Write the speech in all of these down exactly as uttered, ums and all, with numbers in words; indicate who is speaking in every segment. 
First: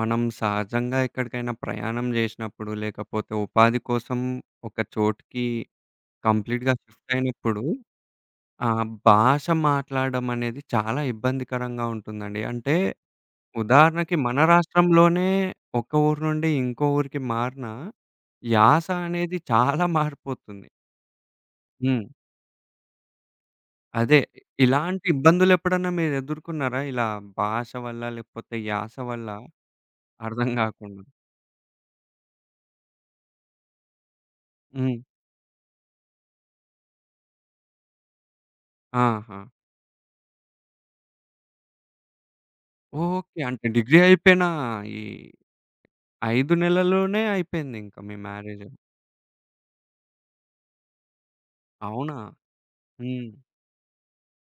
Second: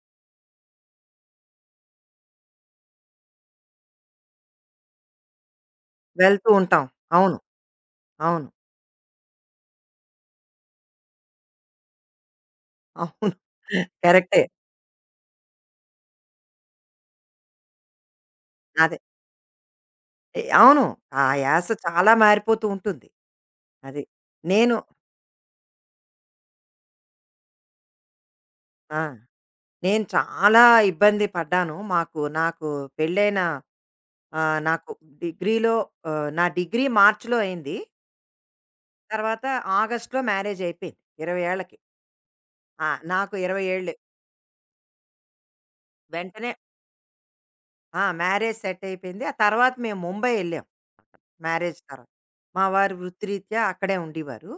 Speaker 1: మనం సహజంగా ఎక్కడికైనా ప్రయాణం జేసినప్పుడు, లేకపోతే ఉపాధి కోసం ఒక చోటుకి
Speaker 2: వెళ్తూ
Speaker 1: కంప్లీట్‌గా
Speaker 2: ఉంటాం.
Speaker 1: షిఫ్ట్
Speaker 2: అవును.
Speaker 1: అయినప్పుడు,
Speaker 2: అవును.
Speaker 1: ఆ భాష మాట్లాడడం అనేది చాలా ఇబ్బందికరంగా ఉంటుందండి. అంటే
Speaker 2: అవును.
Speaker 1: ఉదాహరణకి మన
Speaker 2: కరెక్టే.
Speaker 1: రాష్ట్రంలోనే ఒక ఊరు నుండి ఇంకో ఊరికి మారినా, యాస
Speaker 2: అదే.
Speaker 1: అనేది చాలా
Speaker 2: ఎ
Speaker 1: మారిపోతుంది.
Speaker 2: అవును. ఆ యాస
Speaker 1: హ్మ్.
Speaker 2: చాలా మారిపోతూ ఉంటుంది. అది.
Speaker 1: అదే.
Speaker 2: నేను
Speaker 1: ఇలాంటి ఇబ్బందులెప్పుడన్నా మీరెదుర్కున్నారా? ఇలా భాష వల్ల, లేకపోతే యాస
Speaker 2: ఆ!
Speaker 1: వల్ల
Speaker 2: నేను
Speaker 1: అర్థం
Speaker 2: చాలా
Speaker 1: గాకుండా?
Speaker 2: ఇబ్బంది పడ్డాను. మాకు నాకు పెళ్ళైన ఆహ్, నాకు
Speaker 1: హ్మ్.
Speaker 2: డిగ్రీలో ఆహ్, నా డిగ్రీ మార్చ్‌లో అయింది.
Speaker 1: ఆహా!
Speaker 2: తర్వాత ఆగస్ట్‌లో మ్యారేజ్ అయిపోయింది. ఇరవై ఏళ్ళకి. ఆ! నాకు
Speaker 1: ఓకే.
Speaker 2: ఇరవై
Speaker 1: అంటే
Speaker 2: ఏళ్ళు.
Speaker 1: డిగ్రీ అయిపోయిన ఈ
Speaker 2: వెంటనే
Speaker 1: ఐదు నెలల్లోనే
Speaker 2: ఆ!
Speaker 1: అయిపోయిందింక మీ
Speaker 2: మ్యారేజ్
Speaker 1: మ్యారేజ్.
Speaker 2: సెట్ అయిపోయింది. ఆ తర్వాత మేము ముంబై ఎళ్ళాం. మ్యారేజ్ తర్వాత.
Speaker 1: అవునా?
Speaker 2: మా వారు
Speaker 1: హ్మ్.
Speaker 2: వృత్తిరీత్యా అక్కడే ఉండేవారు.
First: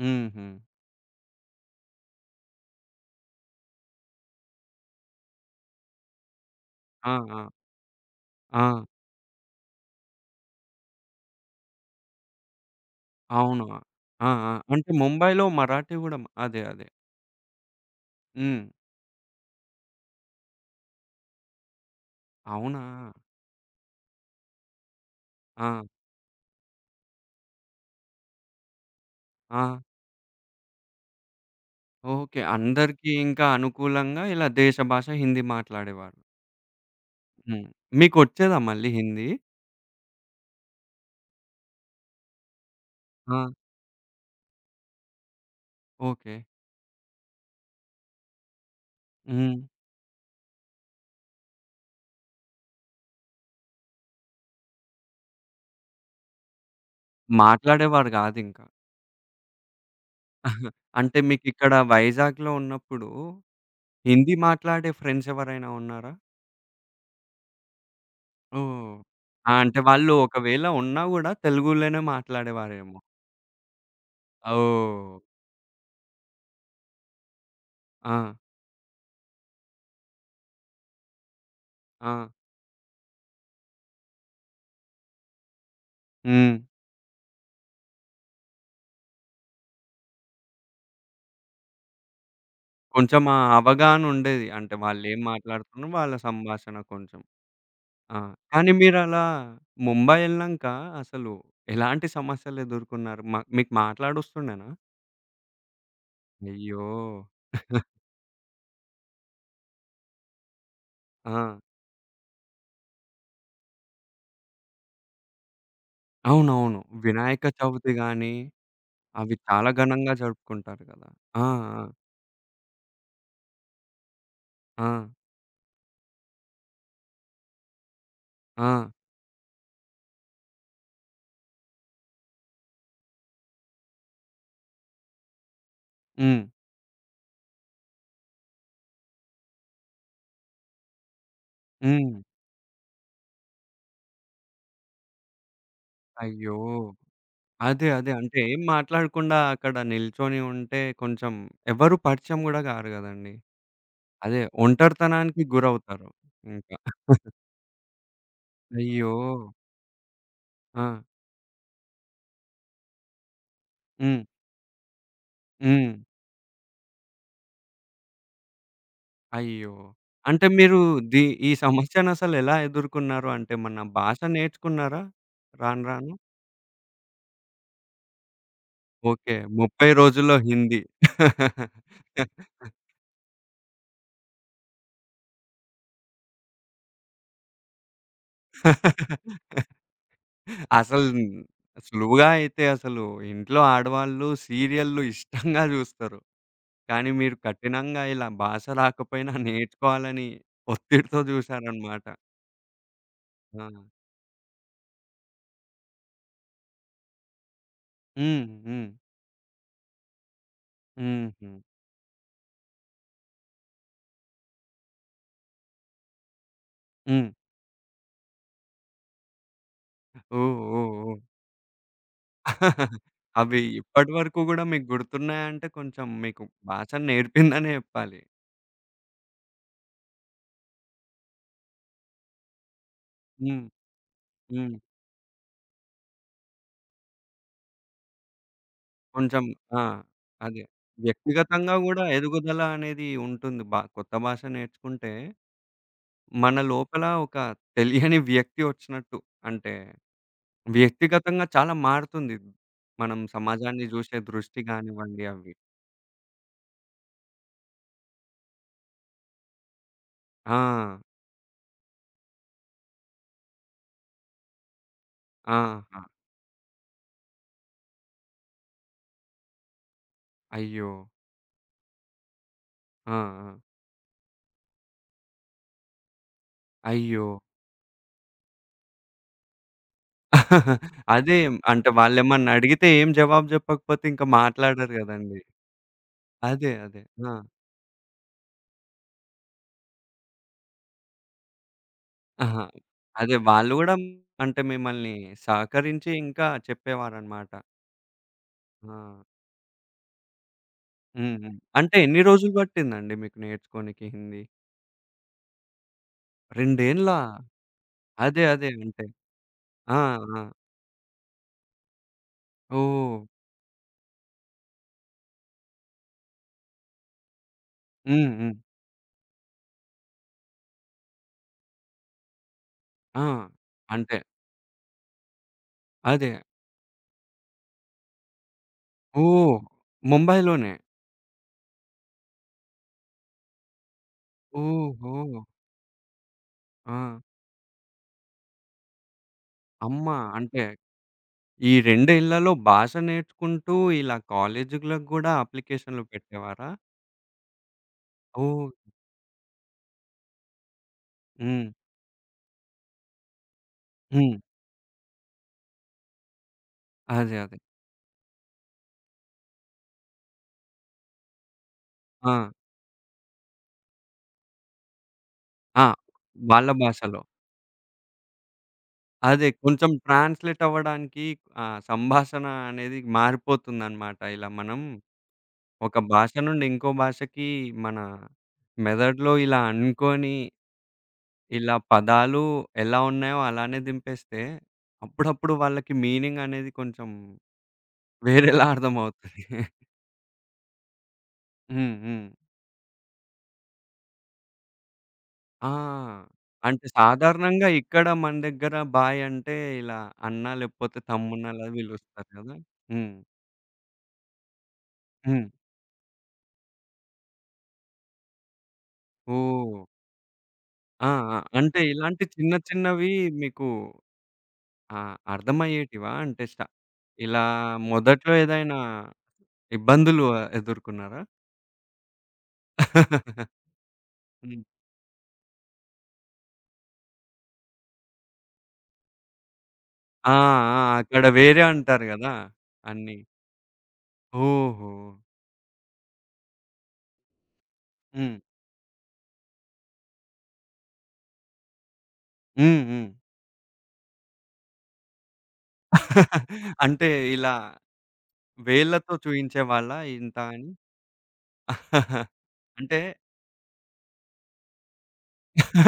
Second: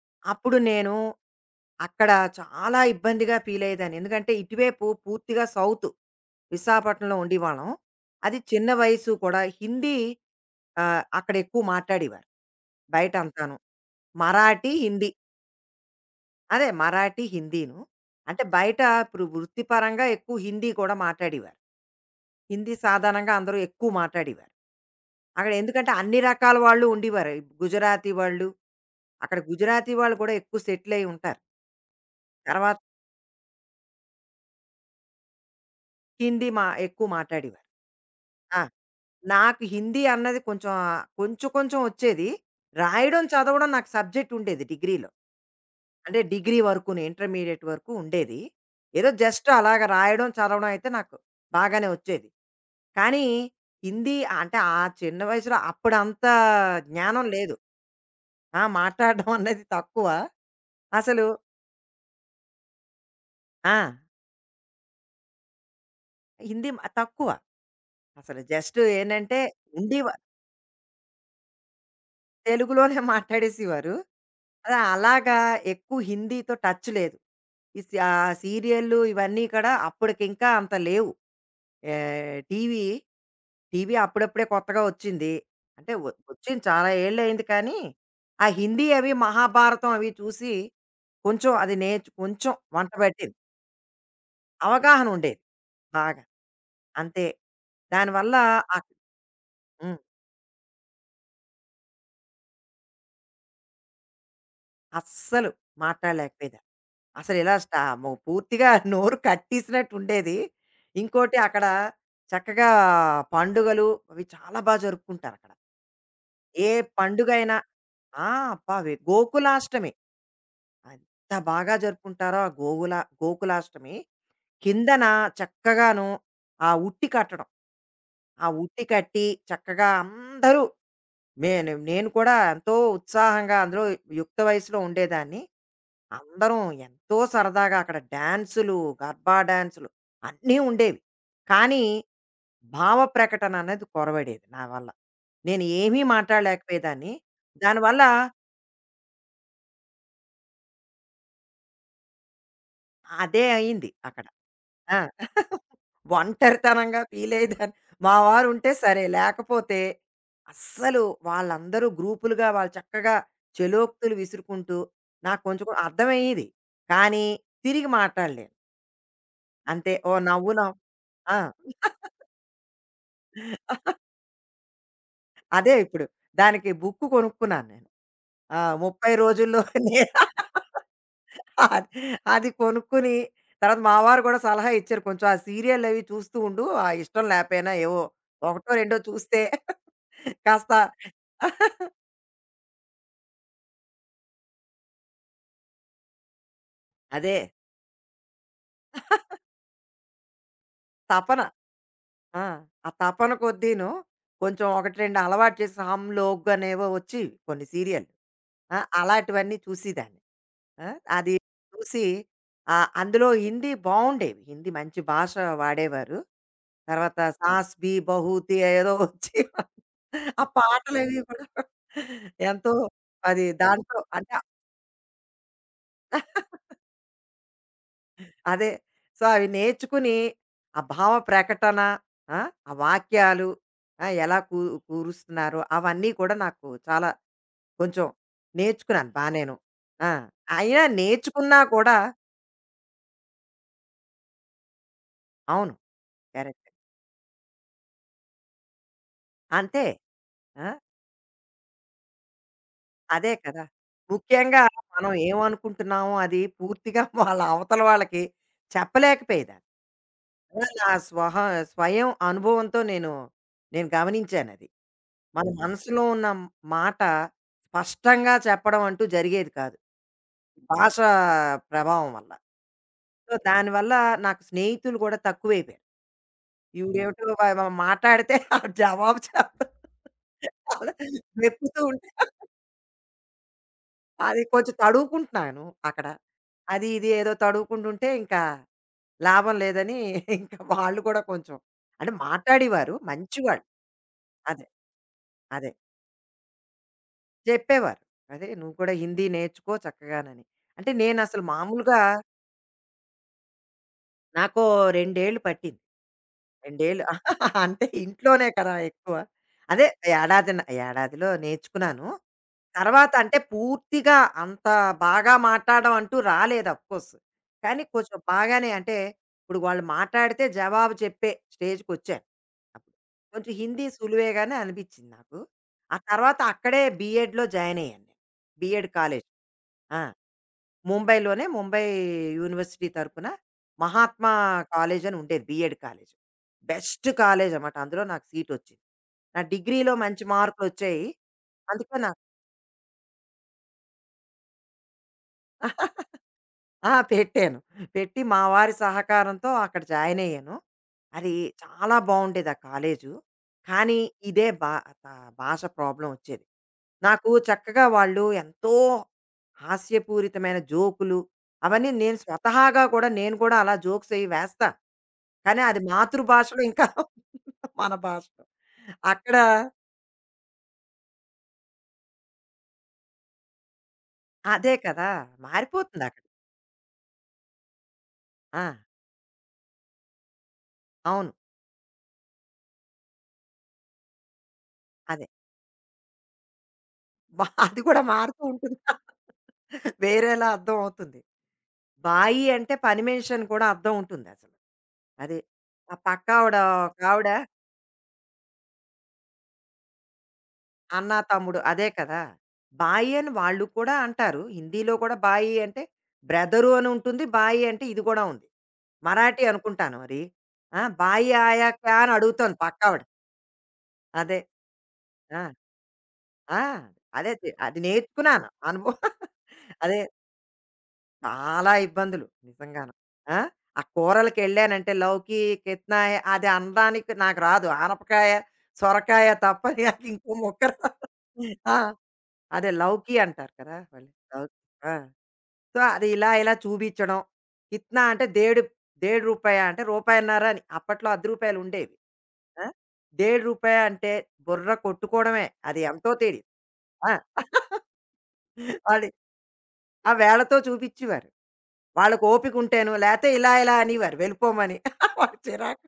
Speaker 1: హుహు.
Speaker 2: అప్పుడు నేను అక్కడ చాలా ఇబ్బందిగా ఫీల్ అయ్యేదాన్ని. ఎందుకంటే ఇటువైపు పూర్తిగా సౌత్.
Speaker 1: ఆ!
Speaker 2: విశాఖపట్నంలో
Speaker 1: ఆ!
Speaker 2: ఉండేవాళ్ళం. అది చిన్న
Speaker 1: ఆ!
Speaker 2: వయసు కూడా హిందీ ఆహ్, అక్కడ ఎక్కువ మాట్లాడేవారు. బయట అంతాను.
Speaker 1: అవును. ఆ! ఆ!
Speaker 2: మరాఠీ,
Speaker 1: అంటే
Speaker 2: హిందీ.
Speaker 1: ముంబైలో మరాఠీ గూడా మ అదే.
Speaker 2: అదే
Speaker 1: అదే.
Speaker 2: మరాఠీ, హిందీను. అంటే
Speaker 1: హ్మ్.
Speaker 2: బయట ఇప్పుడు వృత్తిపరంగా ఎక్కువ హిందీ కూడా మాట్లాడేవారు. హిందీ
Speaker 1: అవునా?
Speaker 2: సాధారణంగా అందరూ ఎక్కువ మాట్లాడేవారు. అక్కడ
Speaker 1: ఆ!
Speaker 2: ఎందుకంటే అన్ని రకాల వాళ్ళు ఉండేవారు. ఈ గుజరాతీ వాళ్ళు, అక్కడ
Speaker 1: ఆ!
Speaker 2: గుజరాతీ వాళ్ళు కూడా ఎక్కువ సెటిల్ అయ్యి ఉంటారు.
Speaker 1: ఓకే.
Speaker 2: తర్వాత
Speaker 1: అందరికీ ఇంకా అనుకూలంగా ఇలా దేశ భాష హిందీ మాట్లాడేవారు.
Speaker 2: హిందీ మా ఎక్కువ
Speaker 1: హ్మ్.
Speaker 2: మాట్లాడేవారు.
Speaker 1: మీకొచ్చేదా
Speaker 2: ఆ!
Speaker 1: మళ్ళీ హిందీ?
Speaker 2: నాకు హిందీ అన్నది కొంచెం, కొంచెం కొంచెం వచ్చేది. రాయడం,
Speaker 1: ఆ!
Speaker 2: చదవడం నాకు సబ్జెక్ట్ ఉండేది డిగ్రీలో. అంటే
Speaker 1: ఓకే.
Speaker 2: డిగ్రీ వరకును, ఇంటర్మీడియేట్ వరకు ఉండేది. ఏదో జస్ట్
Speaker 1: హ్మ్.
Speaker 2: అలాగ రాయడం, చదవడం అయితే నాకు బాగానే వచ్చేది. కానీ హిందీ అంటే ఆ చిన్న వయసులో అప్పుడంత జ్ఞానం లేదు.
Speaker 1: మాట్లాడేవారు గాదింక.
Speaker 2: ఆ! మాట్లాడడం అనేది తక్కువ.
Speaker 1: అంటే
Speaker 2: అసలు
Speaker 1: మీకిక్కడ వైజాగ్‌లో ఉన్నప్పుడు
Speaker 2: ఆ!
Speaker 1: హిందీ మాట్లాడే ఫ్రెండ్స్ ఎవరైనా ఉన్నారా?
Speaker 2: హిందీ మ తక్కువ. అసలు జస్ట్
Speaker 1: ఓహ్!
Speaker 2: ఏంటంటే
Speaker 1: ఆ! అంటే
Speaker 2: ఉండేవ
Speaker 1: వాళ్ళు ఒకవేళ ఉన్నా గూడా తెలుగులోనే మాట్లాడేవారేమో.
Speaker 2: తెలుగులోనే మాట్లాడేసేవారు. అలా
Speaker 1: ఓహ్!
Speaker 2: అలాగా ఎక్కువ హిందీతో టచ్ లేదు. ఈ సీ ఆ
Speaker 1: ఆ!
Speaker 2: సీరియల్లు ఇవన్నీ కూడా అప్పటికింకా అంత లేవు.
Speaker 1: ఆ!
Speaker 2: ఆహ్, టీవీ, టీవీ అప్పుడప్పుడే కొత్తగా వచ్చింది. అంటే వ
Speaker 1: హ్మ్.
Speaker 2: వచ్చింది చాలా ఏళ్ళయింది కానీ, ఆ హిందీ అవి మహాభారతం అవి చూసి కొంచెం అది నేర్చు కొంచెం వంట
Speaker 1: కొంచెం
Speaker 2: పట్టింది.
Speaker 1: ఆ అవగాహన ఉండేది. అంటే
Speaker 2: అవగాహన
Speaker 1: వాళ్ళేం
Speaker 2: ఉండేది
Speaker 1: మాట్లాడుతున్నారు వాళ్ళ
Speaker 2: బాగా.
Speaker 1: సంభాషణ కొంచెం.
Speaker 2: అంతే.
Speaker 1: ఆ!
Speaker 2: దానివల్ల
Speaker 1: కానీ
Speaker 2: అక్
Speaker 1: మీరలా
Speaker 2: హ్మ్.
Speaker 1: ముంబై ఎళ్ళాంక అసలు ఎలాంటి సమస్యలెదుర్కున్నారు? మ మీకు మాట్లాడొస్తుండేనా?
Speaker 2: అస్సలు మాట్లాడలేకపోయేదాన్ని.
Speaker 1: అయ్యో!
Speaker 2: అసలు ఇలా స్టా మొ పూర్తిగా నోరు కట్టేసినట్టుండేది.
Speaker 1: ఆ!
Speaker 2: ఇంకోటి అక్కడ చక్కగా పండుగలు అవి చాలా బా జరుపుకుంటారక్కడ. ఏ
Speaker 1: అవునవును. వినాయక
Speaker 2: పండుగైనా
Speaker 1: చవితి
Speaker 2: ఆ!
Speaker 1: గాని,
Speaker 2: అబ్బా! వె
Speaker 1: అవి చాలా
Speaker 2: గోకులాష్టమి.
Speaker 1: ఘనంగా జరుపుకుంటారు కదా!
Speaker 2: ఎంత
Speaker 1: ఆ!
Speaker 2: బాగా జరుపుకుంటారో ఆ గోగుల గోకులాష్టమి.
Speaker 1: ఆ! ఆ!
Speaker 2: కిందన చక్కగాను ఆ ఉట్టి కట్టడం. ఆ
Speaker 1: ఆ!
Speaker 2: ఉట్టి కట్టి చక్కగా అందరూ నేను నేను కూడా ఎంతో ఉత్సాహంగా అందులో యుక్త వయసులో ఉండేదాన్ని.
Speaker 1: హ్మ్.
Speaker 2: అందరం ఎంతో సరదాగా అక్కడ డాన్సులు, గర్బా డాన్సులు అన్నీ ఉండేవి. కానీ
Speaker 1: హ్మ్.
Speaker 2: భావ ప్రకటన అనేది కొరవడేది నా వల్ల. నేను ఏమీ
Speaker 1: అయ్యో!
Speaker 2: మాట్లాడలేకపోయేదాన్ని.
Speaker 1: అదే.
Speaker 2: దానివల్ల
Speaker 1: అదే. అంటే ఏం మాట్లాడకుండా అక్కడ నిల్చొని ఉంటే కొంచెం ఎవరు పరిచయం గూడా గారు గదండీ.
Speaker 2: అదే అయింది అక్కడ.
Speaker 1: అదే
Speaker 2: ఆ!
Speaker 1: ఒంటరితనానికి గురవుతారు ఇంకా.
Speaker 2: ఒంటరితనంగా ఫీలయ్యేదాన్ని. మా వారుంటే సరే,
Speaker 1: అయ్యో!
Speaker 2: లేకపోతే
Speaker 1: ఆ!
Speaker 2: అస్సలు వాళ్ళందరూ గ్రూపులుగా వాళ్ళు చక్కగా చెలోక్తులు
Speaker 1: హ్మ్.
Speaker 2: విసురుకుంటూ నాకు కొంచెం కూడా
Speaker 1: హ్మ్.
Speaker 2: అర్థమయ్యేది. కానీ తిరిగి మాట్లాడలేను.
Speaker 1: అయ్యో!
Speaker 2: అంతే ఓ
Speaker 1: అంటే
Speaker 2: నవ్వు నవ్వు
Speaker 1: మీరు ది
Speaker 2: ఆ!
Speaker 1: ఈ సమస్యనసలెలా ఎదుర్కున్నారు? అంటే మన భాష నేర్చుకున్నారా
Speaker 2: అదే
Speaker 1: రాను
Speaker 2: ఇప్పుడు
Speaker 1: రాను?
Speaker 2: దానికి బుక్కు కొనుక్కున్నాను నేను. ఆ! ముప్పై
Speaker 1: ఓకే. ముప్పై
Speaker 2: రోజుల్లోనే
Speaker 1: రోజుల్లో హిందీ.
Speaker 2: అది అది కొనుక్కుని, తర్వాత మా వారు కూడా సలహా ఇచ్చారు. కొంచెం ఆ సీరియల్లవి చూస్తూ ఉండు. ఆ ఇష్టం లేపోయినా ఏవో ఒకటో, రెండో చూస్తే కాస్త
Speaker 1: అసలు సులువుగా అయితే అసలు ఇంట్లో ఆడవాళ్ళు సీరియల్‌లు ఇష్టంగా జూస్తారు. కానీ మీరు
Speaker 2: అదే.
Speaker 1: కఠినంగా ఇలా భాష రాకపోయినా నేర్చుకోవాలని ఒత్తిడితో
Speaker 2: తపన.
Speaker 1: జూసారనమాట.
Speaker 2: ఆ! ఆ తపన
Speaker 1: ఆ!
Speaker 2: కొద్దీను కొంచెం ఒకటి రెండు అలవాటు చేసి 'హమ్ లోగ్' అనేవో వచ్చేవి కొన్ని సీరియల్.
Speaker 1: హ్మ్.
Speaker 2: ఆ!
Speaker 1: హ్మ్.
Speaker 2: అలాంటివన్నీ చూసేదాన్ని. ఆ! అది
Speaker 1: హుహు.
Speaker 2: చూసి ఆహ్, అందులో హిందీ బావుండేవి. హిందీ మంచి భాష వాడేవారు. తర్వాత
Speaker 1: హ్మ్.
Speaker 2: 'సాస్ భీ బహూ థీ' ఏదో వచ్చి ఆ
Speaker 1: ఓహ్! ఓహ్!
Speaker 2: పాటలవి
Speaker 1: ఓహ్!
Speaker 2: కూడా ఎంతో అది
Speaker 1: అవి
Speaker 2: దాంట్లో
Speaker 1: ఇప్పటి
Speaker 2: అంటే
Speaker 1: వరకు గూడా మీకు గుర్తున్నాయంటే కొంచెం మీకు భాష నేర్పిందనే జెప్పాలి.
Speaker 2: అదే. సో, అవి నేర్చుకుని, ఆ భావ ప్రకటన, ఆ! ఆ వాక్యాలు
Speaker 1: హ్మ్.
Speaker 2: ఆ! ఎలా కూ
Speaker 1: హ్మ్.
Speaker 2: కూరుస్తున్నారు, అవన్నీ కూడా నాకు చాలా కొంచెం నేర్చుకున్నాను
Speaker 1: కొంచెం
Speaker 2: బానేను.
Speaker 1: ఆ!
Speaker 2: ఆ!
Speaker 1: అదే.
Speaker 2: అయినా నేర్చుకున్నా
Speaker 1: వ్యక్తిగతంగా
Speaker 2: కూడా
Speaker 1: గూడా ఎదుగుదల అనేది ఉంటుంది. బా కొత్త భాష నేర్చుకుంటే
Speaker 2: అవును.
Speaker 1: మన
Speaker 2: కరెక్ట్.
Speaker 1: లోపల ఒక తెలియని వ్యక్తి వచ్చినట్టు. అంటే
Speaker 2: అంతే. ఆ!
Speaker 1: వ్యక్తిగతంగా చాలా మారుతుంది. మనం
Speaker 2: అదే కదా!
Speaker 1: సమాజాన్ని జూసే దృష్టి
Speaker 2: ముఖ్యంగా మనం
Speaker 1: గానివ్వండి అవి.
Speaker 2: ఏమనుకుంటున్నామో అది పూర్తిగా వాళ్ళ అవతల వాళ్ళకి చెప్పలేకపోయేదాన్ని.
Speaker 1: ఆ!
Speaker 2: అలా నా స్వహ స్వయం అనుభవంతో నేను, నేను గమనించానది. మన
Speaker 1: ఆహా!
Speaker 2: మనసులో ఉన్న మాట స్పష్టంగా చెప్పడం అంటూ జరిగేది కాదు.
Speaker 1: అయ్యో!
Speaker 2: భాష ప్రభావం వల్ల.
Speaker 1: ఆ!
Speaker 2: సో,
Speaker 1: ఆ!
Speaker 2: దానివల్ల నాకు స్నేహితులు కూడా తక్కువైపోయారు. ఈవిడేమిటో
Speaker 1: అయ్యో!
Speaker 2: వ వ మాట్లాడితే ఆ జవాబు చెప్పదు. అలా
Speaker 1: అదే
Speaker 2: వెతుకుతూ
Speaker 1: అంటే
Speaker 2: ఉంటా.
Speaker 1: వాళ్ళేమన్నా అడిగితే ఏం జవాబు జెప్పకపోతే ఇంక
Speaker 2: అది కొంచెం
Speaker 1: మాట్లాడరు గదండీ.
Speaker 2: తడువుకుంటున్నాను అక్కడ.
Speaker 1: అదే.
Speaker 2: అది,
Speaker 1: అదే.
Speaker 2: ఇది ఏదో
Speaker 1: ఆ!
Speaker 2: తడువుకుంటుంటే ఇంకా లాభం లేదని ఇంకా వాళ్ళు కూడా కొంచెం అంటే
Speaker 1: ఆహా!
Speaker 2: మాట్లాడేవారు.
Speaker 1: అదే
Speaker 2: మంచివాళ్ళు.
Speaker 1: వాళ్ళు గూడా అంటే
Speaker 2: అదే.
Speaker 1: మిమ్మల్ని
Speaker 2: అదే.
Speaker 1: సహకరించి ఇంకా చెప్పేవారనమాట.
Speaker 2: చెప్పేవారు. అదే "నువ్వు కూడా
Speaker 1: ఆ!
Speaker 2: హిందీ నేర్చుకో చక్కగానని." అంటే
Speaker 1: హ్మ్.
Speaker 2: నేనసలు
Speaker 1: హ్మ్. అంటే
Speaker 2: మామూలుగా
Speaker 1: ఎన్ని రోజులు బట్టిందండి మీకు నేర్చుకోనికి హిందీ?
Speaker 2: నాకో రెండు ఏళ్ళు పట్టింది. రెండేళ్ళు
Speaker 1: రెండేండ్లా?
Speaker 2: అంటే
Speaker 1: అదే.
Speaker 2: ఇంట్లోనే
Speaker 1: అదే.
Speaker 2: కదా
Speaker 1: అంటే
Speaker 2: ఎక్కువ. అదే
Speaker 1: ఆ! ఆ!
Speaker 2: ఏడాదిన ఏడాదిలో నేర్చుకున్నాను. తర్వాత
Speaker 1: ఓహ్!
Speaker 2: అంటే పూర్తిగా అంత బాగా మాట్లాడడం అంటూ రాలేదు అఫ్‌కోర్స్. కానీ కొంచెం
Speaker 1: హ్మ్. హ్మ్.
Speaker 2: బాగానే అంటే ఇప్పుడు వాళ్ళు మాట్లాడితే జవాబు చెప్పే స్టేజ్‌కొచ్చాను. అప్పుడు
Speaker 1: ఆ!
Speaker 2: కొంచెం హిందీ
Speaker 1: అంటే
Speaker 2: సులువేగానే అనిపిచ్చింది నాకు. ఆ
Speaker 1: అదే.
Speaker 2: తర్వాత అక్కడే బీఎడ్‌లో జాయిన్ అయ్యాను నేను. BEd college.
Speaker 1: ఓహ్!
Speaker 2: ఆ!
Speaker 1: ముంబైలోనే.
Speaker 2: ముంబైలోనే ముంబై యూనివర్సిటీ తరపున మహాత్మా కాలేజ్ అని
Speaker 1: ఓహో!
Speaker 2: ఉండేది. BEd college.
Speaker 1: ఆ!
Speaker 2: బెస్ట్ కాలేజ్ అన్నమాట. అందులో నాకు సీట్ వచ్చింది. నా డిగ్రీలో
Speaker 1: అమ్మా!
Speaker 2: మంచి
Speaker 1: అంటే
Speaker 2: మార్కులొచ్చాయి.
Speaker 1: ఈ
Speaker 2: అందుకే నా
Speaker 1: రెండేళ్లలో భాష నేర్చుకుంటూ ఇలా కాలేజీ‌లకు గూడా అప్లికేషన్‌లు పెట్టేవారా?
Speaker 2: ఆ! పెట్టాను. పెట్టి మా
Speaker 1: ఓహ్!
Speaker 2: వారి సహకారంతో అక్కడ జాయిన్ అయ్యాను. అది
Speaker 1: హ్మ్.
Speaker 2: చాలా బావుండేది ఆ కాలేజు. కానీ
Speaker 1: హ్మ్.
Speaker 2: ఇదే భా ఆహ్, భాష ప్రాబ్లమ్ వచ్చేది. నాకు
Speaker 1: అదే. అదే.
Speaker 2: చక్కగా వాళ్ళు ఎంతో హాస్యపూరితమైన జోకులు అవన్నీ నేను
Speaker 1: ఆ!
Speaker 2: స్వతహాగా కూడా నేను కూడా అలా జోక్స్ అయి వేస్తా. కానీ అది
Speaker 1: ఆ!
Speaker 2: మాతృభాషలో
Speaker 1: వాళ్ళ
Speaker 2: ఇంకా
Speaker 1: భాషలో.
Speaker 2: మన భాషలో. అక్కడ
Speaker 1: అదే కొంచెం ట్రాన్స్‌లేట్ అవ్వడానికి ఆ సంభాషణ అనేది మారిపోతుందన్నమాట. ఇలా
Speaker 2: అదే
Speaker 1: మనం
Speaker 2: కదా!
Speaker 1: ఒక
Speaker 2: మారిపోతుంది అక్కడ.
Speaker 1: భాష నుండి ఇంకో భాషకి మన
Speaker 2: ఆ!
Speaker 1: మెదడులో ఇలా అనుకోని,
Speaker 2: అవును.
Speaker 1: ఇలా పదాలు ఎలా ఉన్నాయో అలానే దింపేస్తే,
Speaker 2: అదే.
Speaker 1: అప్పుడప్పుడు వాళ్ళకి మీనింగ్ అనేది కొంచెం
Speaker 2: బా అది కూడా మారుతూ
Speaker 1: వేరేలా
Speaker 2: ఉంటుంది.
Speaker 1: అర్థమవుతది.
Speaker 2: వేరేలా అర్థం అవుతుంది.
Speaker 1: హ్మ్. హ్మ్.
Speaker 2: బాయి అంటే పని మనిషి అని కూడా అర్థం ఉంటుందసలు. అది. ఆ
Speaker 1: ఆ!
Speaker 2: పక్కావిడ
Speaker 1: అంటే
Speaker 2: ఒకావిడ
Speaker 1: సాధారణంగా ఇక్కడ మన దగ్గర బాయ్ అంటే ఇలా అన్న లేకపోతే
Speaker 2: అన్న,
Speaker 1: తమ్ముడిని
Speaker 2: తమ్ముడు
Speaker 1: అలా
Speaker 2: అదే కదా!
Speaker 1: పిలుస్తారు కదా! హ్మ్.
Speaker 2: బాయి అని వాళ్ళు కూడా అంటారు. హిందీలో కూడా
Speaker 1: హ్మ్.
Speaker 2: బాయి అంటే బ్రదరు అని ఉంటుంది. బాయి అంటే ఇది కూడా ఉంది. మరాఠీ
Speaker 1: ఓహ్!
Speaker 2: అనుకుంటాను మరి. ఆ!
Speaker 1: ఆ!
Speaker 2: "బాయి
Speaker 1: ఆ!
Speaker 2: ఆయా
Speaker 1: అంటే
Speaker 2: క్యా" అని
Speaker 1: ఇలాంటి చిన్న
Speaker 2: అడుగుతోంది పక్కావిడ.
Speaker 1: చిన్నవి మీకు
Speaker 2: అదే.
Speaker 1: ఆ!
Speaker 2: ఆ!
Speaker 1: అర్థమయ్యేటివా? అంటే స్ట
Speaker 2: ఆ! అదే
Speaker 1: ఇలా
Speaker 2: తె- అది
Speaker 1: మొదట్లో
Speaker 2: నేర్చుకున్నాను.
Speaker 1: ఏదైనా
Speaker 2: అనుభవం అదే.
Speaker 1: ఇబ్బందులు ఎదుర్కున్నారా?
Speaker 2: చాలా ఇబ్బందులు నిజంగాను. ఆ! ఆ
Speaker 1: హ్మ్.
Speaker 2: కూరలకెళ్ళానంటే లౌకీ, కిత్నాయ అది అనడానికి నాకు రాదు. ఆనపకాయ, సొరకాయ తప్ప నాకు ఇంకో
Speaker 1: ఆ!
Speaker 2: ముక్క
Speaker 1: ఆ!
Speaker 2: రాదు.
Speaker 1: అక్కడ వేరే
Speaker 2: ఆ!
Speaker 1: అంటారు గదా!
Speaker 2: అదే లౌకీ
Speaker 1: అన్నీ.
Speaker 2: అంటారు కదా! వాళ్ళు లౌకీ.
Speaker 1: ఓహో!
Speaker 2: ఆ! సో, అది ఇలా ఇలా చూపించడం. కిత్నా అంటే
Speaker 1: హ్మ్.
Speaker 2: దేడు రూ. ఒకటి పాయింట్ యాభై అంటే రూపాయన్నర అని. అప్పట్లో రూ. పది ఉండేవి. ఆ! రూ.
Speaker 1: హ్మ్. హ్మ్.
Speaker 2: ఒకటి పాయింట్ యాభై అంటే బుర్ర కొట్టుకోవడమే. అది ఎంతో తెలీదు.
Speaker 1: అంటే
Speaker 2: ఆ!
Speaker 1: ఇలా
Speaker 2: అది
Speaker 1: వేళ్ళతో చూయించేవాళ్ళా
Speaker 2: ఆ
Speaker 1: ఇంత
Speaker 2: వేళతో
Speaker 1: అని?
Speaker 2: చూపించేవారు. వాళ్ళకి ఓపిక ఉంటేను.
Speaker 1: అంటే
Speaker 2: లేతే ఇలా ఇలా అనేవారు వెళ్ళిపోమని. వాళ్ళకి చిరాకు.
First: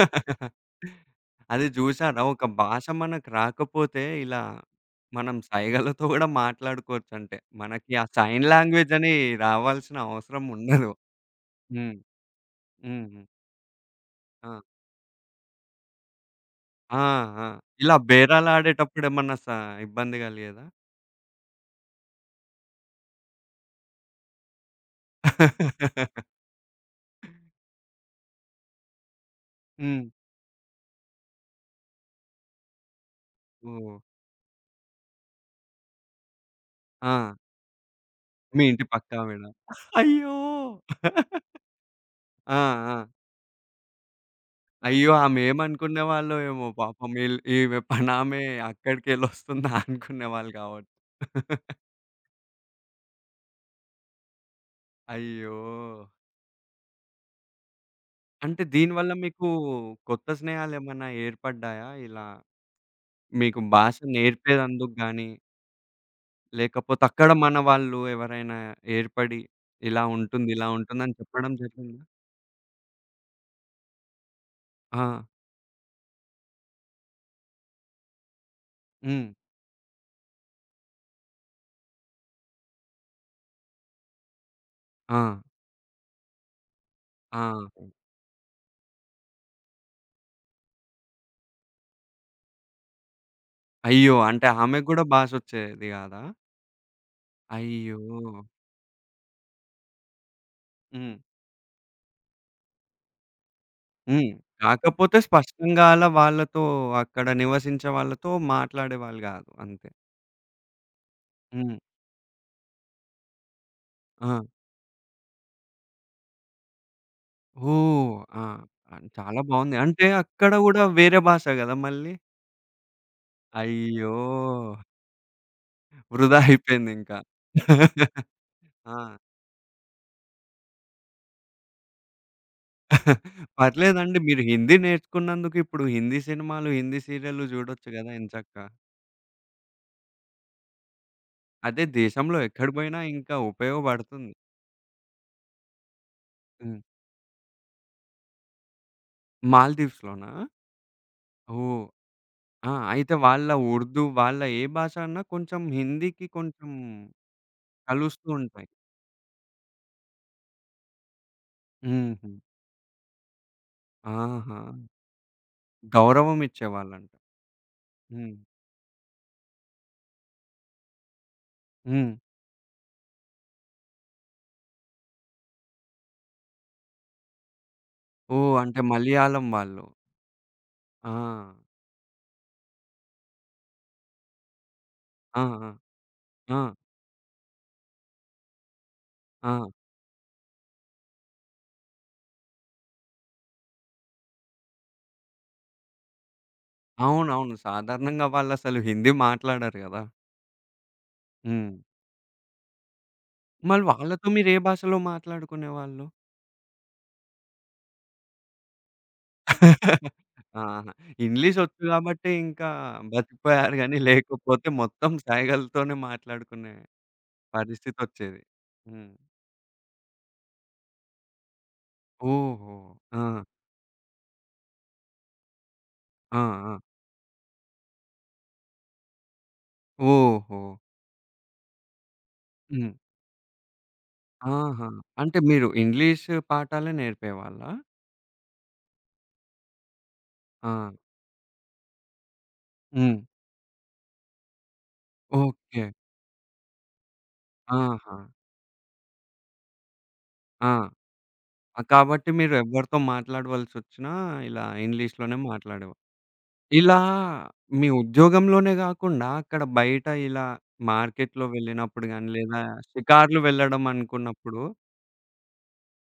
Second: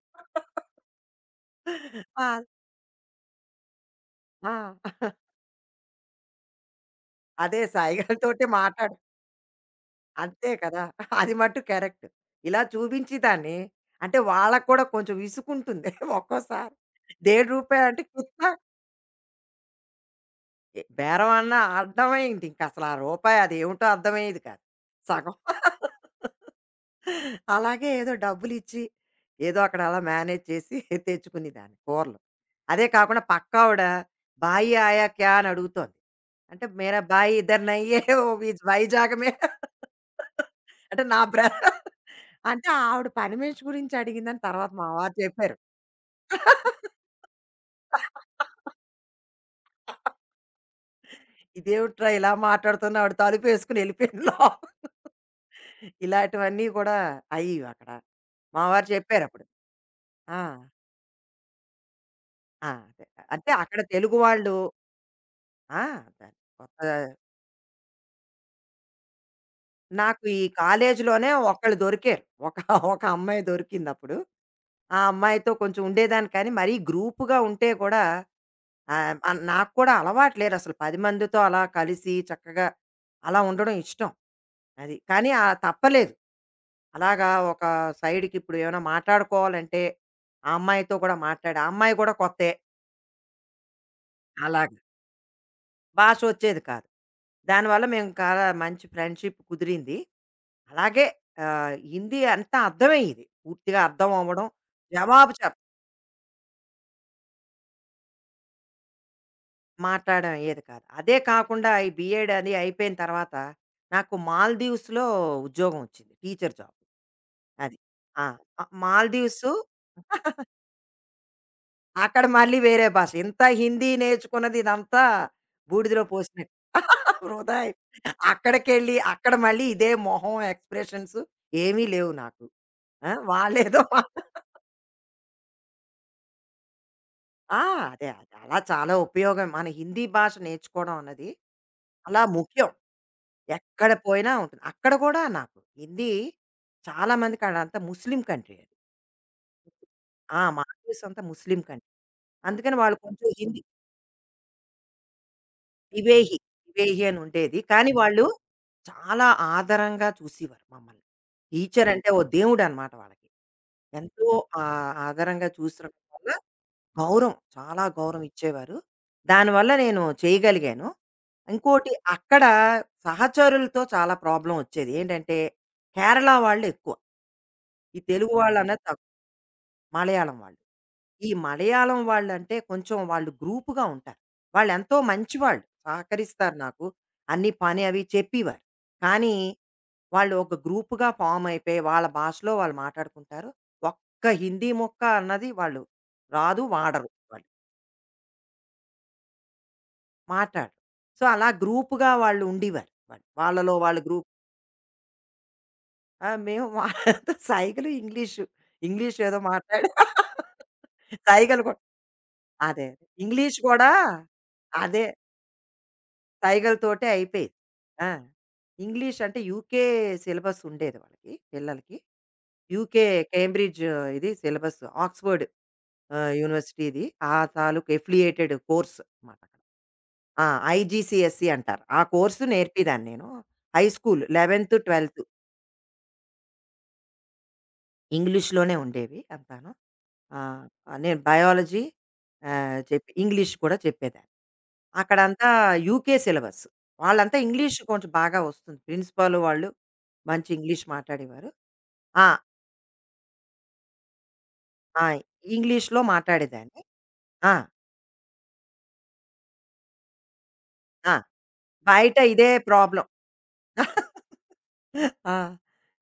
Speaker 1: అది జూసారా?
Speaker 2: ఆ!
Speaker 1: ఒక భాష మనకు రాకపోతే ఇలా
Speaker 2: ఆ!
Speaker 1: మనం సైగలతో గూడా మాట్లాడుకోవచ్చంటే.
Speaker 2: అదే
Speaker 1: మనకి ఆ
Speaker 2: సైగలతోటే
Speaker 1: సైన్ లాంగ్వేజ్
Speaker 2: మాట్లాడు.
Speaker 1: అని రావాల్సిన అవసరం
Speaker 2: అంతే కదా!
Speaker 1: ఉండదు.
Speaker 2: అది మట్టు
Speaker 1: హ్మ్.
Speaker 2: కరెక్ట్. ఇలా
Speaker 1: హ్మ్.
Speaker 2: చూపించేదాన్ని. అంటే
Speaker 1: ఆ!
Speaker 2: వాళ్ళకి కూడా కొంచెం విసుకుంటుంది ఒక్కోసారి.
Speaker 1: ఆ! ఆ!
Speaker 2: డేఢ్ రూపాయి
Speaker 1: ఇలా
Speaker 2: అంటే కిత్నా
Speaker 1: బేరాలాడేటప్పుడేమన్నా స ఇబ్బంది గలిగేదా?
Speaker 2: ఎ బేరం అన్నా అర్థమయ్యేది. ఇంకసలు ఆ రూపాయి అదేమిటో అర్థమయ్యేది కాదు. సగం.
Speaker 1: హ్మ్. ఓహ్!
Speaker 2: అలాగే ఏదో డబ్బులిచ్చి, ఏదో అక్కడ అలా మేనేజ్ చేసి తెచ్చుకునేదాన్ని కూరలు. అదే కాకుండా పక్కావిడ "భాయి ఆయా క్యా" అని అడుగుతోంది. అంటే "మేరా
Speaker 1: ఆ!
Speaker 2: భాయి ఇధర్ నహీ హై వో
Speaker 1: మీ ఇంటి
Speaker 2: వైజాగ్ మే"
Speaker 1: పక్కావిడ. అయ్యో!
Speaker 2: అంటే నా బ్ర
Speaker 1: ఆ!
Speaker 2: అంటే
Speaker 1: ఆ!
Speaker 2: ఆవిడ పని మనిషి గురించి అడిగిందని తర్వాత మా
Speaker 1: అయ్యో!
Speaker 2: వారు చెప్పారు.
Speaker 1: ఆమేమనుకునేవాళ్ళో ఏమో పాపం ఈల్ ఈమె పనామె అక్కడికెళ్ళొస్తుందా అనుకునేవాళ్ళు కావచ్చు.
Speaker 2: ఇదేవిట్రా ఇలా మాట్లాడుతున్నా ఆవిడ తలుపేసుకొని ఎళ్ళిపోయింది లోపలికి.
Speaker 1: అయ్యో!
Speaker 2: ఇలాంటివన్నీ కూడా అయ్యేవి అక్కడ.
Speaker 1: అంటే
Speaker 2: మా వారు
Speaker 1: దీనివల్ల
Speaker 2: చెప్పారప్పుడు.
Speaker 1: మీకు కొత్త
Speaker 2: ఆ!
Speaker 1: స్నేహాలేమన్నా ఏర్పడ్డాయా? ఇలా
Speaker 2: ఆ! అదే. అంటే
Speaker 1: మీకు
Speaker 2: అక్కడ
Speaker 1: భాష
Speaker 2: తెలుగు వాళ్ళు
Speaker 1: నేర్పేదందుకు గానీ,
Speaker 2: ఆ! అదే కొత్త
Speaker 1: లేకపోతే అక్కడ మన వాళ్ళు ఎవరైనా ఏర్పడి ఇలా
Speaker 2: నాకు ఈ
Speaker 1: ఉంటుంది, ఇలా ఉంటుందని
Speaker 2: కాలేజీలోనే
Speaker 1: చెప్పడం
Speaker 2: ఒకళ్ళు
Speaker 1: జరిగిందా?
Speaker 2: దొరికారు. ఒక ఒక అమ్మాయి దొరికిందప్పుడు. ఆ
Speaker 1: ఆ!
Speaker 2: అమ్మాయితో కొంచెం ఉండేదాన్ని కానీ, మరీ గ్రూప్‌గా ఉంటే కూడా ఆహ్,
Speaker 1: హ్మ్.
Speaker 2: ఆహ్, నాకు కూడా అలవాటు లేదసలు పది మందితో అలా కలిసి చక్కగా అలా ఉండడం ఇష్టం. అది.
Speaker 1: ఆ!
Speaker 2: కానీ ఆహ్, తప్పలేదు. అలాగా
Speaker 1: ఆ!
Speaker 2: ఒక సైడ్‌కిప్పుడు ఏమైనా మాట్లాడుకోవాలంటే, ఆ అమ్మాయితో కూడా మాట్లాడి ఆ అమ్మాయి కూడా కొత్తే
Speaker 1: అయ్యో! అంటే
Speaker 2: అలాగ.
Speaker 1: ఆమెకు గూడా భాషొచ్చేది
Speaker 2: భాష
Speaker 1: గాదా?
Speaker 2: వచ్చేది కాదు. దానివల్ల
Speaker 1: అయ్యో!
Speaker 2: మేము చాలా మంచి ఫ్రెండ్‌షిప్ కుదిరింది. అలాగే
Speaker 1: హ్మ్.
Speaker 2: ఆహ్, హిందీ అంతా అర్థమయ్యేది. పూర్తిగా అర్థం
Speaker 1: హ్మ్.
Speaker 2: అవ్వడం,
Speaker 1: కాకపోతే
Speaker 2: జవాబు చెప్
Speaker 1: స్పష్టంగా అలా వాళ్ళతో అక్కడ నివసించే వాళ్ళతో మాట్లాడేవాళ్ళు గాదు అంతే.
Speaker 2: మాట్లాడడం అయ్యేది కాదు. అదే కాకుండా
Speaker 1: హ్మ్.
Speaker 2: ఈ బీఎడ్ అది అయిపోయిన తర్వాత నాకు
Speaker 1: ఆ!
Speaker 2: మాల్దీవ్స్‌లో ఉద్యోగం వచ్చింది. Teacher job. అది.
Speaker 1: ఓహ్!
Speaker 2: ఆ!
Speaker 1: ఆ!
Speaker 2: ఆ,
Speaker 1: అన్ చాలా
Speaker 2: మాల్దీవ్స్
Speaker 1: బావుంది. అంటే అక్కడ గూడా వేరే భాష గదా మళ్ళీ?
Speaker 2: అక్కడ మళ్ళీ వేరే భాష. ఇంత హిందీ
Speaker 1: అయ్యో!
Speaker 2: నేర్చుకున్నది ఇదంతా బూడిదలో
Speaker 1: వృధా
Speaker 2: పోసినట్టు.
Speaker 1: అయిపోయిందింకా.
Speaker 2: వృధా అయి అక్కడికెళ్ళి
Speaker 1: ఆ!
Speaker 2: అక్కడ మళ్ళీ ఇదే మొహం ఎక్స్‌ప్రెషన్స్ ఏమీ లేవు నాకు. ఆ! వాళ్ళేదో
Speaker 1: పర్లేదండి. మీరు హిందీ నేర్చుకున్నందుకు ఇప్పుడు హిందీ సినిమాలు, హిందీ సీరియల్లు
Speaker 2: ఆ!
Speaker 1: జూడొచ్చు
Speaker 2: అదే.
Speaker 1: గదా
Speaker 2: అదే. అలా
Speaker 1: ఎంచక్కా.
Speaker 2: చాలా ఉపయోగం. మన హిందీ భాష నేర్చుకోవడం అన్నది
Speaker 1: అదే
Speaker 2: చాలా
Speaker 1: దేశంలో ఎక్కడ
Speaker 2: ముఖ్యం.
Speaker 1: బోయినా ఇంకా
Speaker 2: ఎక్కడ
Speaker 1: ఉపయోగపడుతుంది.
Speaker 2: పోయినా ఉంటుంది. అక్కడ కూడా నాకు హిందీ
Speaker 1: హ్మ్.
Speaker 2: చాలా మందికి అదంతా ముస్లిం కంట్రీ అది.
Speaker 1: మాల్దీవ్స్‌లోనా?
Speaker 2: ఆ! మా ఆఫీస్ అంతా ముస్లిం
Speaker 1: ఓహ్!
Speaker 2: కంట్రీ.
Speaker 1: ఆ!
Speaker 2: అందుకని వాళ్ళు
Speaker 1: అయితే
Speaker 2: కొంచెం
Speaker 1: వాళ్ళ
Speaker 2: హిందీ
Speaker 1: ఉర్దూ, వాళ్ళ ఏ భాష అన్నా కొంచెం హిందీకి
Speaker 2: వివేహి.
Speaker 1: కొంచెం
Speaker 2: 'వివేహి' అని ఉండేది. కానీ వాళ్ళు
Speaker 1: కలుస్తూ ఉంటాయి.
Speaker 2: చాలా ఆదరంగా చూసేవారు మమ్మల్ని. టీచర్ అంటే ఓ
Speaker 1: హుహు.
Speaker 2: దేవుడనమాట వాళ్ళకి. ఎంతో
Speaker 1: ఆహా!
Speaker 2: ఆహ్, ఆదరంగా చూసడం వల్ల
Speaker 1: గౌరవం ఇచ్చేవాళ్ళంట.
Speaker 2: గౌరవం, చాలా గౌరవం
Speaker 1: హ్మ్.
Speaker 2: ఇచ్చేవారు. దానివల్ల నేను చేయగలిగాను. ఇంకోటి
Speaker 1: హ్మ్.
Speaker 2: అక్కడ సహచరులతో చాలా ప్రాబ్లమ్ వచ్చేది. ఏంటంటే కేరళ వాళ్ళు ఎక్కువ. ఈ తెలుగు
Speaker 1: ఓహ్!
Speaker 2: వాళ్ళన్నా
Speaker 1: అంటే
Speaker 2: తక్కువ.
Speaker 1: మలయాళం వాళ్ళు.
Speaker 2: మలయాళం వాళ్ళు.
Speaker 1: ఆ!
Speaker 2: ఈ మలయాళం వాళ్ళంటే కొంచెం వాళ్ళు గ్రూప్‌గా ఉంటారు. వాళ్ళెంతో
Speaker 1: ఆ!
Speaker 2: మంచివాళ్ళు.
Speaker 1: ఆ!
Speaker 2: సహకరిస్తారు
Speaker 1: ఆ!
Speaker 2: నాకు. అన్ని పని అవి చెప్పేవారు. కానీ
Speaker 1: ఆ!
Speaker 2: వాళ్ళు ఒక గ్రూప్‌గా ఫార్మ్ అయిపోయి వాళ్ళ భాషలో వాళ్ళు మాట్లాడుకుంటారు. ఒక్క హిందీ ముక్క అన్నది వాళ్ళు రాదు, వాడరు వాళ్ళు.
Speaker 1: అవునవును. సాధారణంగా వాళ్ళసలు హిందీ మాట్లాడరు గదా!
Speaker 2: మాట్లాడరు. సో, అలా
Speaker 1: హ్మ్.
Speaker 2: గ్రూప్‌గా వాళ్ళు ఉండేవారు. వాళ్ళు వాళ్ళలో
Speaker 1: మరి
Speaker 2: వాళ్ళు
Speaker 1: వాళ్ళతో
Speaker 2: గ్రూప్
Speaker 1: మీరు ఏ భాషలో మాట్లాడుకునేవాళ్ళు?
Speaker 2: ఆ! మేము వాళ్ళతో సైగలు ఇంగ్లీషు. ఇంగ్లీష్ ఏదో మాట్లాడి
Speaker 1: ఆహా!
Speaker 2: సైగలు కూడా
Speaker 1: ఇంగ్లీషొచ్చు గాబట్టే ఇంకా
Speaker 2: అదే. అదే. ఇంగ్లీష్
Speaker 1: బతికిపోయారు
Speaker 2: కూడా
Speaker 1: గానీ, లేకపోతే
Speaker 2: అదే.
Speaker 1: మొత్తం సైగలతోనే మాట్లాడుకునే
Speaker 2: సైగలతోటే అయిపోయేది. ఆ!
Speaker 1: పరిస్థితొచ్చేది. హ్మ్.
Speaker 2: ఇంగ్లీష్ అంటే యూకే సిలబస్ ఉండేది వాళ్ళకి పిల్లలకి.
Speaker 1: ఓహో!
Speaker 2: యూకే
Speaker 1: ఆ!
Speaker 2: కేంబ్రిడ్జ్ ఇది సిలబస్ ఆక్స్‌ఫర్డ్ ఆహ్,
Speaker 1: ఆ! ఆ!
Speaker 2: యూనివర్సిటీది. ఆ తాలూకు ఎఫిలియేటెడ్ కోర్స్ మాట. ఆ!
Speaker 1: ఓహో!
Speaker 2: ఐజీసీఎస్‌సీ అంటారు. ఆ కోర్స్
Speaker 1: హ్మ్.
Speaker 2: నేర్పేదాన్ని నేను. హై స్కూల్ పదకొండు,
Speaker 1: ఆహా!
Speaker 2: పన్నెండు.
Speaker 1: అంటే మీరు ఇంగ్లీష్ పాఠాలే నేర్పేవాళ్ళా?
Speaker 2: ఇంగ్లీష్‌లోనే ఉండేవి అంతాను. ఆహ్,
Speaker 1: ఆ!
Speaker 2: నేను బయాలజీ ఆహ్, చెప్పి
Speaker 1: హ్మ్.
Speaker 2: ఇంగ్లీష్ కూడా చెప్పేదాన్ని. అక్కడంతా
Speaker 1: ఓకే.
Speaker 2: UK syllabus. వాళ్ళంతా ఇంగ్లీష్ కొంచెం
Speaker 1: ఆహా!
Speaker 2: బాగా వస్తుంది. ప్రిన్సిపాల్ వాళ్ళు మంచి
Speaker 1: ఆ!
Speaker 2: ఇంగ్లీష్ మాట్లాడేవారు.
Speaker 1: ఆహ్,
Speaker 2: ఆ!
Speaker 1: కాబట్టి మీరు ఎవరితో మాట్లాడవలసొచ్చినా ఇలా
Speaker 2: ఆ!
Speaker 1: ఇంగ్లీష్‌లోనే మాట్లాడేవారు.
Speaker 2: ఇంగ్లీష్‌లో మాట్లాడేదాన్ని.
Speaker 1: ఇలా
Speaker 2: ఆ!
Speaker 1: మీ ఉద్యోగంలోనే గాకుండా అక్కడ బయట ఇలా
Speaker 2: ఆ!
Speaker 1: మార్కెట్‌లో వెళ్ళినప్పుడు
Speaker 2: బయట
Speaker 1: గాని,
Speaker 2: ఇదే
Speaker 1: లేదా
Speaker 2: ప్రాబ్లమ్.
Speaker 1: షికార్లు వెళ్ళడం అనుకున్నప్పుడు
Speaker 2: ఆ!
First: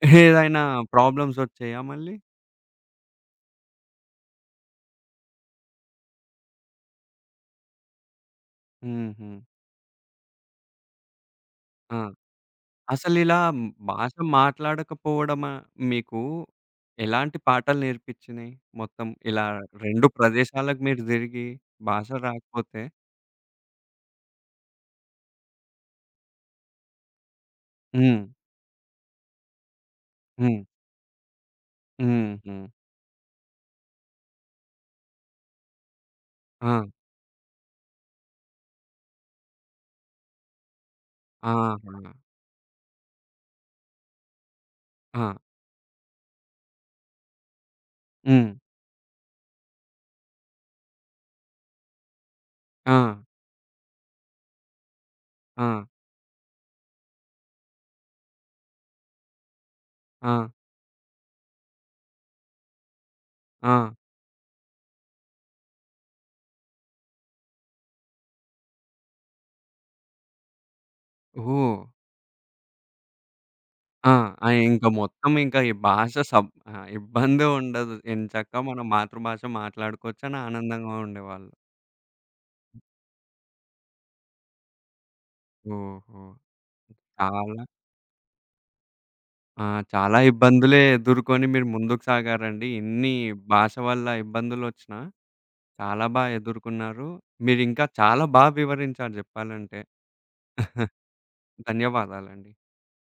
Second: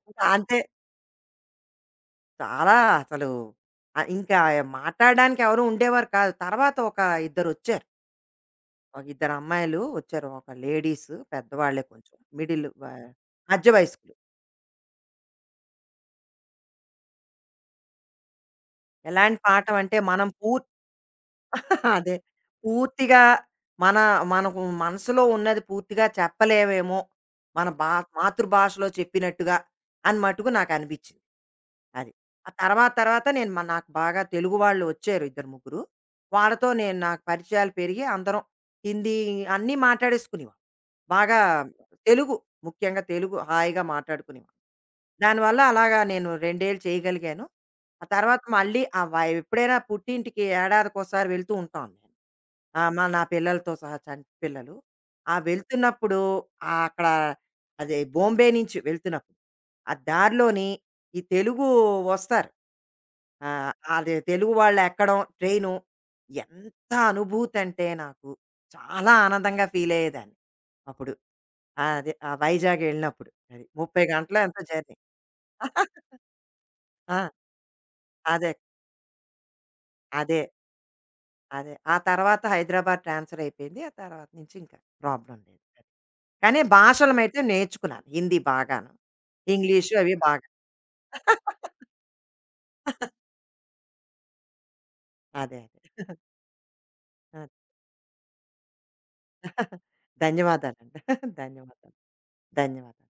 Speaker 2: ఇంకా అంతే
Speaker 1: ఏదైనా ప్రాబ్లమ్సొచ్చాయా మళ్ళీ?
Speaker 2: చాలా అసలు ఆహ్, ఇంకా మాట్లాడడానికి ఎవరు ఉండేవారు కాదు. తర్వాత ఒక ఇద్దరొచ్చారు. ఒక
Speaker 1: హుహు.
Speaker 2: ఇద్దరు అమ్మాయిలు వచ్చారు. ఒక లేడీస్ పెద్దవాళ్ళే
Speaker 1: ఆ!
Speaker 2: కొంచెం మిడిల్ వ
Speaker 1: అసలిలా హ్మ్,
Speaker 2: మధ్య
Speaker 1: భాష
Speaker 2: వయస్కులు.
Speaker 1: మాట్లాడకపోవడమా మీకు ఎలాంటి పాఠాలు నేర్పిచ్చినియి? మొత్తం
Speaker 2: ఎలాంటి
Speaker 1: ఇలా
Speaker 2: పాఠం అంటే
Speaker 1: రెండు
Speaker 2: మనం పూర్
Speaker 1: ప్రదేశాలకు మీరు తిరిగి భాష
Speaker 2: అదే.
Speaker 1: రాకపోతే
Speaker 2: పూర్తిగా మన మనకు మనసులో ఉన్నది పూర్తిగా చెప్పలేమేమో. మన బా
Speaker 1: హ్మ్.
Speaker 2: మాతృభాషలో చెప్పినట్టుగా అని మటుకు
Speaker 1: హ్మ్.
Speaker 2: నాకనిపించింది. అది. ఆ
Speaker 1: హుహు.
Speaker 2: తర్వాత తర్వాత నేను మ నాకు బాగా తెలుగు వాళ్ళు వచ్చారు ఇద్దరు, ముగ్గురు. వాళ్ళతో
Speaker 1: ఆ!
Speaker 2: నేను నాకు పరిచయాలు పెరిగి అందరం హిందీ అన్నీ మాట్లాడేసుకునేవాళ్ళం. బాగా
Speaker 1: ఆహా!
Speaker 2: తెలుగు, ముఖ్యంగా తెలుగు హాయిగా మాట్లాడుకునేవాళ్ళం.
Speaker 1: ఆ!
Speaker 2: దానివల్ల అలాగా నేను రెండు ఏళ్ళు చేయగలిగాను. ఆ తర్వాత
Speaker 1: హ్మ్.
Speaker 2: మళ్ళీ ఆ వై ఎప్పుడైనా పుట్టింటికి ఏడాదికోసారి వెళ్తూ ఉంటాను నేను. ఆ!
Speaker 1: ఆ!
Speaker 2: మా నా పిల్లలతో సహా చంటి పిల్లలు. ఆ
Speaker 1: ఆ!
Speaker 2: వెళ్తున్నప్పుడు ఆహ్, అక్కడ అదే బాంబే నుంచి వెళ్తున్నప్పుడు, ఆ
Speaker 1: ఆ!
Speaker 2: దారిలోని ఈ తెలుగు వస్తారు. ఆహ్,
Speaker 1: ఆ!
Speaker 2: అది తెలుగు వాళ్ళు ఎక్కడం ట్రైను ఎంత అనుభూతి అంటే నాకు చాలా ఆనందంగా ఫీల్ అయ్యేదాన్ని. అప్పుడు
Speaker 1: ఓహ్!
Speaker 2: ఆ, అదే ఆ వైజాగ్ ఎళ్ళినప్పుడు. అది ముప్పై
Speaker 1: ఆ!
Speaker 2: గంటలో
Speaker 1: ఆ!
Speaker 2: ఎంతో
Speaker 1: ఇంక
Speaker 2: జర్నీ.
Speaker 1: మొత్తం ఇంక ఈ భాష సబ్ ఆహ్,
Speaker 2: ఆ!
Speaker 1: ఇబ్బందే ఉండదు.
Speaker 2: అదే.
Speaker 1: ఎంచక్కా మన మాతృభాష మాట్లాడుకోవచ్చని
Speaker 2: అదే.
Speaker 1: ఆనందంగా ఉండేవాళ్ళు.
Speaker 2: అదే. ఆ తర్వాత హైదరాబాద్ ట్రాన్స్‌ఫర్ అయిపోయింది. ఆ తర్వాత నుంచి ఇంకా ప్రాబ్లమ్ లేదు.
Speaker 1: ఓహో!
Speaker 2: కానీ భాషలు అయితే
Speaker 1: చాలా
Speaker 2: నేర్చుకున్నాను. హిందీ బాగాను.
Speaker 1: ఆ!
Speaker 2: ఇంగ్లీషు అవి
Speaker 1: చాలా
Speaker 2: బాగా.
Speaker 1: ఇబ్బందులే ఎదుర్కొని మీరు ముందుకు సాగారండి. ఇన్ని భాష వల్ల ఇబ్బందులొచ్చినా,
Speaker 2: అదే.
Speaker 1: చాలా
Speaker 2: అదే.
Speaker 1: బా ఎదుర్కొన్నారు.
Speaker 2: అదే.
Speaker 1: మీరింకా చాలా బా వివరించారు జెప్పాలంటే.
Speaker 2: ధన్యవాదాలండి. ధన్యవాదాలు.
Speaker 1: ధన్యవాదాలండి.
Speaker 2: ధన్యవాదాలు.